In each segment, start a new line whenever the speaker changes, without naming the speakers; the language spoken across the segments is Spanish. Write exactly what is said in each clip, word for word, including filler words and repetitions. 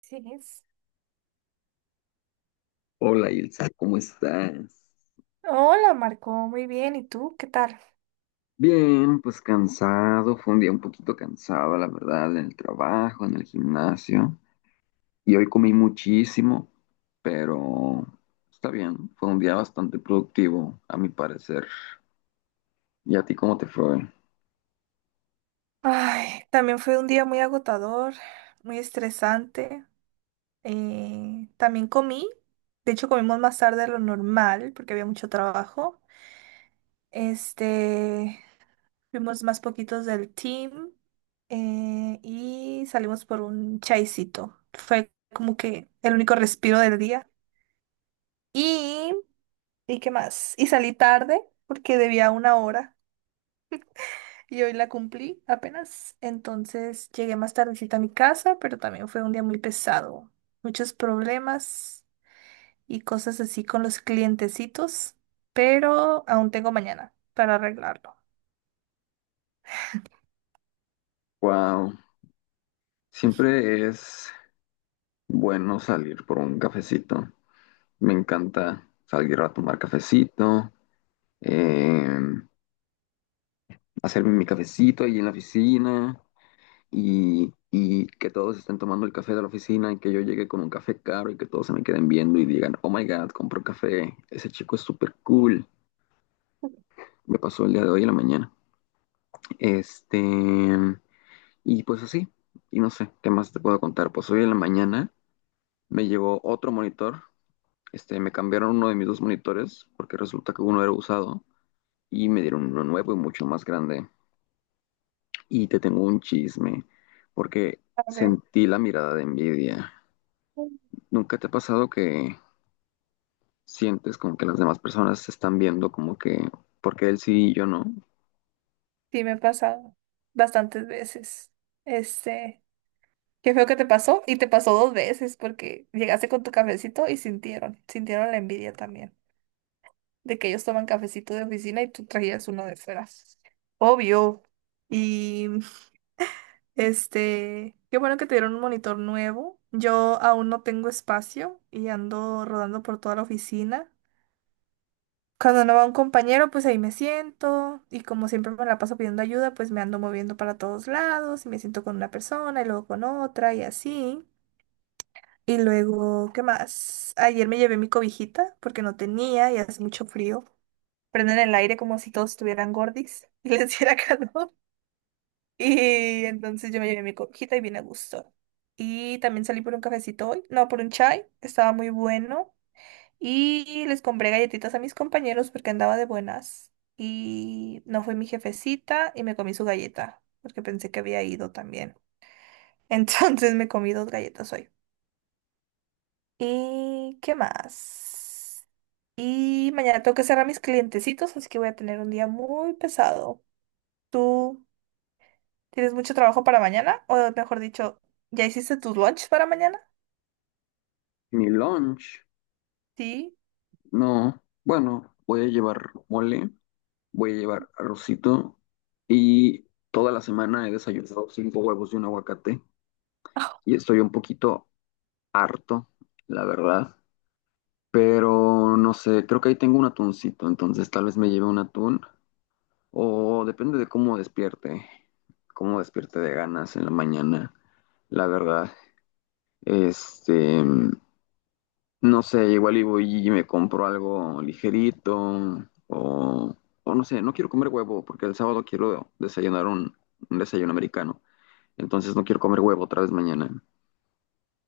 Sí. Es.
Hola, Ilsa, ¿cómo estás?
Hola, Marco, muy bien. ¿Y tú? ¿Qué tal?
Bien, pues cansado, fue un día un poquito cansado, la verdad, en el trabajo, en el gimnasio. Y hoy comí muchísimo, pero está bien, fue un día bastante productivo, a mi parecer. ¿Y a ti cómo te fue?
Ay, también fue un día muy agotador, muy estresante. Eh, también comí, de hecho comimos más tarde de lo normal porque había mucho trabajo. Este, Fuimos más poquitos del team eh, y salimos por un chaisito. Fue como que el único respiro del día. Y, ¿Y qué más? Y salí tarde porque debía una hora. Y hoy la cumplí apenas, entonces llegué más tardecita a mi casa, pero también fue un día muy pesado. Muchos problemas y cosas así con los clientecitos, pero aún tengo mañana para arreglarlo.
Wow, siempre es bueno salir por un cafecito. Me encanta salir a tomar cafecito, eh, hacerme mi cafecito ahí en la oficina. y, y que todos estén tomando el café de la oficina y que yo llegue con un café caro y que todos se me queden viendo y digan, oh my God, compró café, ese chico es súper cool. Me pasó el día de hoy en la mañana. Este, y pues así, y no sé, ¿qué más te puedo contar? Pues hoy en la mañana me llegó otro monitor, este, me cambiaron uno de mis dos monitores porque resulta que uno era usado y me dieron uno nuevo y mucho más grande. Y te tengo un chisme porque
A ver,
sentí la mirada de envidia. ¿Nunca te ha pasado que sientes como que las demás personas se están viendo como que, porque él sí y yo no?
sí me ha pasado bastantes veces. Este, Qué feo que te pasó, y te pasó dos veces porque llegaste con tu cafecito y sintieron, sintieron la envidia también de que ellos toman cafecito de oficina y tú traías uno de fuera. Obvio. Y Este, qué bueno que te dieron un monitor nuevo. Yo aún no tengo espacio y ando rodando por toda la oficina. Cuando no va un compañero, pues ahí me siento, y como siempre me la paso pidiendo ayuda, pues me ando moviendo para todos lados y me siento con una persona y luego con otra y así. Y luego, ¿qué más? Ayer me llevé mi cobijita porque no tenía y hace mucho frío. Prenden el aire como si todos estuvieran gordis y les diera calor. Y entonces yo me llevé mi cojita y bien a gusto. Y también salí por un cafecito hoy, no, por un chai, estaba muy bueno. Y les compré galletitas a mis compañeros porque andaba de buenas. Y no fue mi jefecita y me comí su galleta porque pensé que había ido también. Entonces me comí dos galletas hoy. ¿Y qué más? Y mañana tengo que cerrar mis clientecitos, así que voy a tener un día muy pesado. ¿Tú? ¿Tienes mucho trabajo para mañana? O mejor dicho, ¿ya hiciste tus lunch para mañana?
Mi lunch,
Sí.
no. Bueno, voy a llevar mole, voy a llevar arrocito y toda la semana he desayunado cinco huevos y un aguacate y estoy un poquito harto, la verdad. Pero no sé, creo que ahí tengo un atuncito, entonces tal vez me lleve un atún. O depende de cómo despierte, cómo despierte de ganas en la mañana, la verdad. Este, no sé, igual y voy y me compro algo ligerito o, o no sé, no quiero comer huevo porque el sábado quiero desayunar un, un desayuno americano. Entonces no quiero comer huevo otra vez mañana.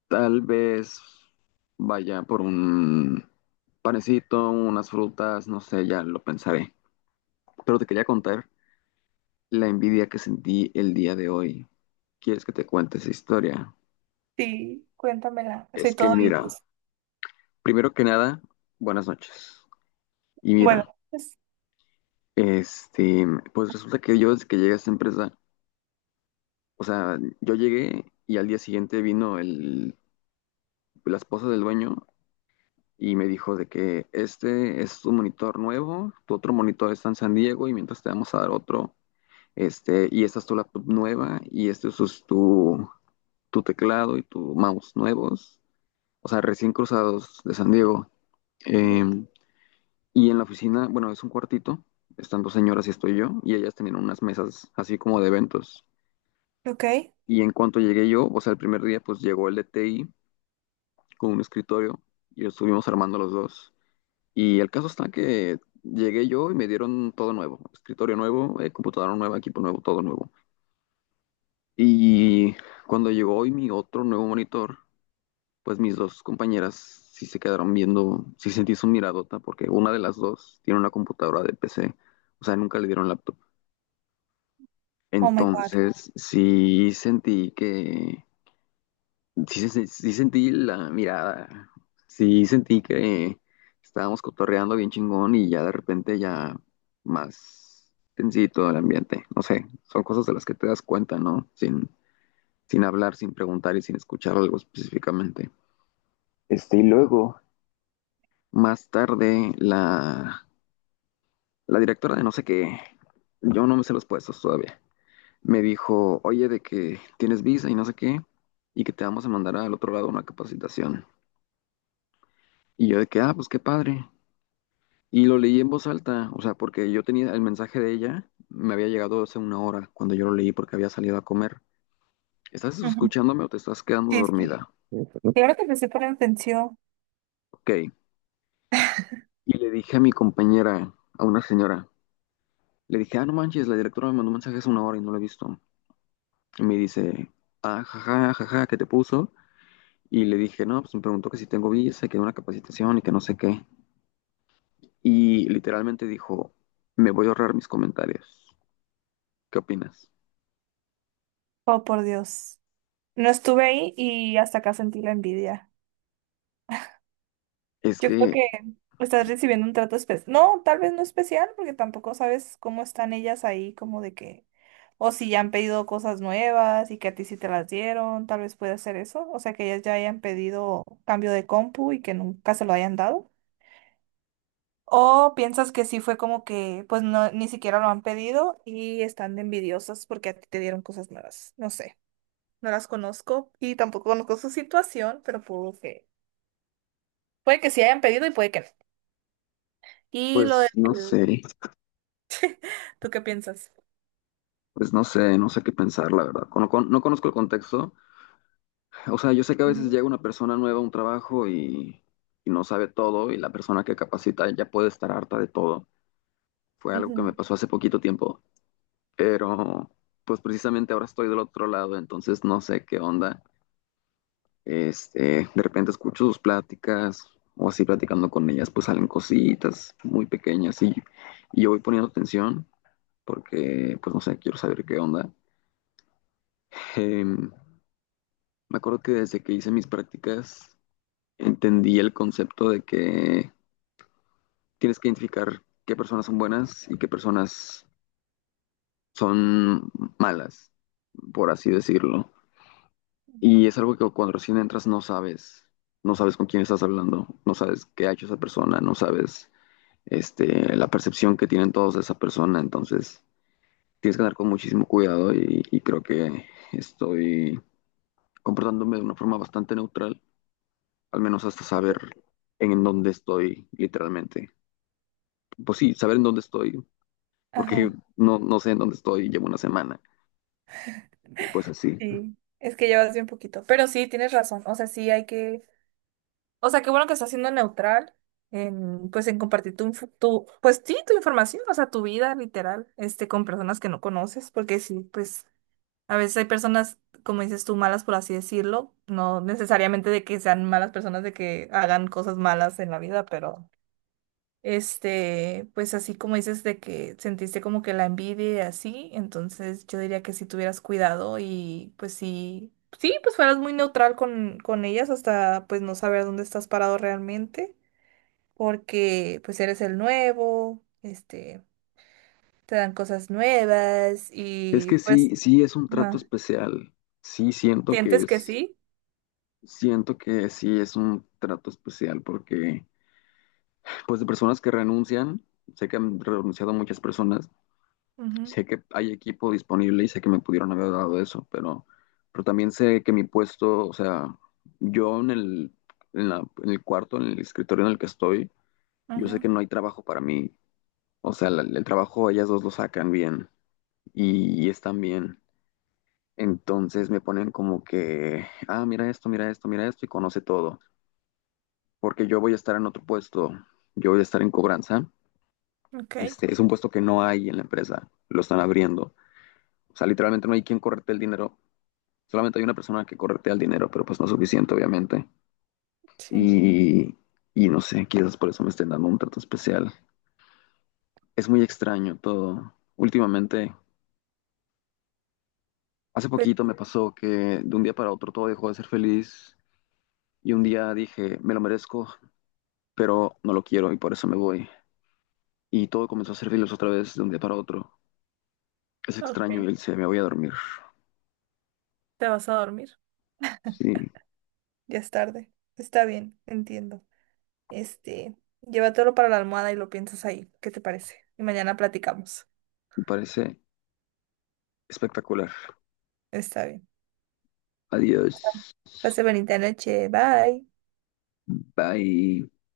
Tal vez vaya por un panecito, unas frutas, no sé, ya lo pensaré. Pero te quería contar la envidia que sentí el día de hoy. ¿Quieres que te cuente esa historia?
Sí, cuéntamela.
Es
Soy
que
todo
mira,
oídos.
primero que nada, buenas noches. Y
Bueno,
mira,
pues,
este, pues resulta que yo desde que llegué a esta empresa, o sea, yo llegué y al día siguiente vino el, la esposa del dueño y me dijo de que este es tu monitor nuevo, tu otro monitor está en San Diego y mientras te vamos a dar otro, este, y esta es tu laptop nueva y este es tu, tu teclado y tu mouse nuevos, o sea, recién cruzados de San Diego.
ujú.
Em, y en la oficina, bueno, es un cuartito, están dos señoras y estoy yo, y ellas tenían unas mesas así como de eventos.
Ok.
Y en cuanto llegué yo, o sea, el primer día, pues llegó el D T I con un escritorio y lo estuvimos armando los dos. Y el caso está que llegué yo y me dieron todo nuevo, escritorio nuevo, eh, computadora nueva, equipo nuevo, todo nuevo. Y cuando llegó hoy mi otro nuevo monitor, pues mis dos compañeras sí se quedaron viendo, sí sentí su miradota, porque una de las dos tiene una computadora de P C, o sea, nunca le dieron laptop.
Oh my God.
Entonces, sí sentí que, sí, se- sí sentí la mirada, sí sentí que estábamos cotorreando bien chingón y ya de repente ya más tensito el ambiente, no sé, son cosas de las que te das cuenta, ¿no? Sin, sin hablar, sin preguntar y sin escuchar algo específicamente. Este, y luego. Más tarde, la, la directora de no sé qué, yo no me sé los puestos todavía, me dijo, oye, de que tienes visa y no sé qué, y que te vamos a mandar al otro lado a una capacitación. Y yo de que, ah, pues qué padre. Y lo leí en voz alta, o sea, porque yo tenía el mensaje de ella, me había llegado hace una hora cuando yo lo leí porque había salido a comer. ¿Estás
Ujú.
escuchándome o te estás quedando
Sí, es que-
dormida?
Claro que empecé por atención.
Ok. Y le dije a mi compañera, a una señora, le dije, ah, no manches, la directora me mandó un mensaje hace una hora y no lo he visto. Y me dice, ah, jaja, jaja, ¿qué te puso? Y le dije, no, pues me preguntó que si tengo visa, que una capacitación y que no sé qué. Y literalmente dijo, me voy a ahorrar mis comentarios. ¿Qué opinas?
Oh, por Dios. No estuve ahí y hasta acá sentí la envidia.
Es
Yo creo
que,
que estás recibiendo un trato especial. No, tal vez no especial, porque tampoco sabes cómo están ellas ahí, como de que, o si ya han pedido cosas nuevas y que a ti sí te las dieron, tal vez puede ser eso. O sea, que ellas ya hayan pedido cambio de compu y que nunca se lo hayan dado. O piensas que sí fue como que, pues no, ni siquiera lo han pedido y están de envidiosas porque a ti te dieron cosas nuevas. No sé, no las conozco y tampoco conozco su situación, pero puedo que, puede que sí hayan pedido y puede que no. Y lo del
pues no sé,
¿Tú qué piensas?
pues no sé, no sé qué pensar, la verdad. Con- con- no conozco el contexto. O sea, yo sé que a veces
Ujú,
llega una persona nueva a un trabajo y, y no sabe todo y la persona que capacita ya puede estar harta de todo. Fue algo que
ujú,
me pasó hace poquito tiempo, pero pues precisamente ahora estoy del otro lado, entonces no sé qué onda. Este, de repente escucho sus pláticas o así platicando con ellas, pues salen cositas muy pequeñas y, y yo voy poniendo atención porque pues no sé, quiero saber qué onda. Em, Me acuerdo que desde que hice mis prácticas entendí el concepto de que tienes que identificar qué personas son buenas y qué personas son malas, por así decirlo.
ujú,
Y es algo que cuando recién entras no sabes, no sabes con quién estás hablando, no sabes qué ha hecho esa persona, no sabes, este, la percepción que tienen todos de esa persona, entonces tienes que andar con muchísimo cuidado y, y creo que estoy comportándome de una forma bastante neutral, al menos hasta
ok.
saber en dónde estoy literalmente. Pues sí, saber en dónde estoy, porque
Ajá,
no, no sé en dónde estoy, llevo una semana y pues así.
sí. Es que llevas bien poquito. Pero sí, tienes razón. O sea, sí hay que. O sea, qué bueno que estás siendo neutral en, pues, en compartir tu, info- tu, pues sí, tu información, o sea, tu vida literal, este, con personas que no conoces, porque sí, pues, a veces hay personas, como dices tú, malas, por así decirlo, no necesariamente de que sean malas personas, de que hagan cosas malas en la vida, pero este, pues así como dices de que sentiste como que la envidia y así, entonces yo diría que si tuvieras cuidado y pues sí, sí, pues fueras muy neutral con, con ellas hasta pues no saber dónde estás parado realmente, porque pues eres el nuevo, este, te dan cosas nuevas
Es
y
que
pues,
sí, sí es un trato
ajá,
especial, sí siento que
sientes que
es.
sí.
Siento que sí es un trato especial porque, pues, de personas que renuncian, sé que han renunciado muchas personas,
Ujú,
sé que hay equipo disponible y sé que me pudieron haber dado eso, pero, pero también sé que mi puesto, o sea, yo en el, en la- en el cuarto, en el escritorio en el que estoy, yo sé que no hay trabajo para mí, o sea, la- el trabajo ellas dos lo sacan bien y, y están bien. Entonces me ponen como que, ah, mira esto, mira esto, mira esto y conoce todo. Porque yo voy a estar en otro puesto, yo voy a estar en cobranza.
ujú, ok,
Este, es un puesto que no hay en la empresa, lo están abriendo. O sea, literalmente no hay quien correte el dinero, solamente hay una persona que corretea el dinero, pero pues no es suficiente, obviamente.
sí,
Y, y no sé, quizás por eso me estén dando un trato especial. Es muy extraño todo. Últimamente, hace
pues
poquito me pasó que de un día para otro todo dejó de ser feliz y un día dije, me lo merezco, pero no lo quiero y por eso me voy. Y todo comenzó a ser feliz otra vez de un día para otro. Es
ok,
extraño y él se me voy a dormir.
te vas a dormir,
Sí,
ya es tarde, está bien, entiendo. Este, llévatelo para la almohada y lo piensas ahí. ¿Qué te parece? Y mañana platicamos.
me parece espectacular.
Está bien.
Adiós.
Pase bonita noche. Bye.
Bye.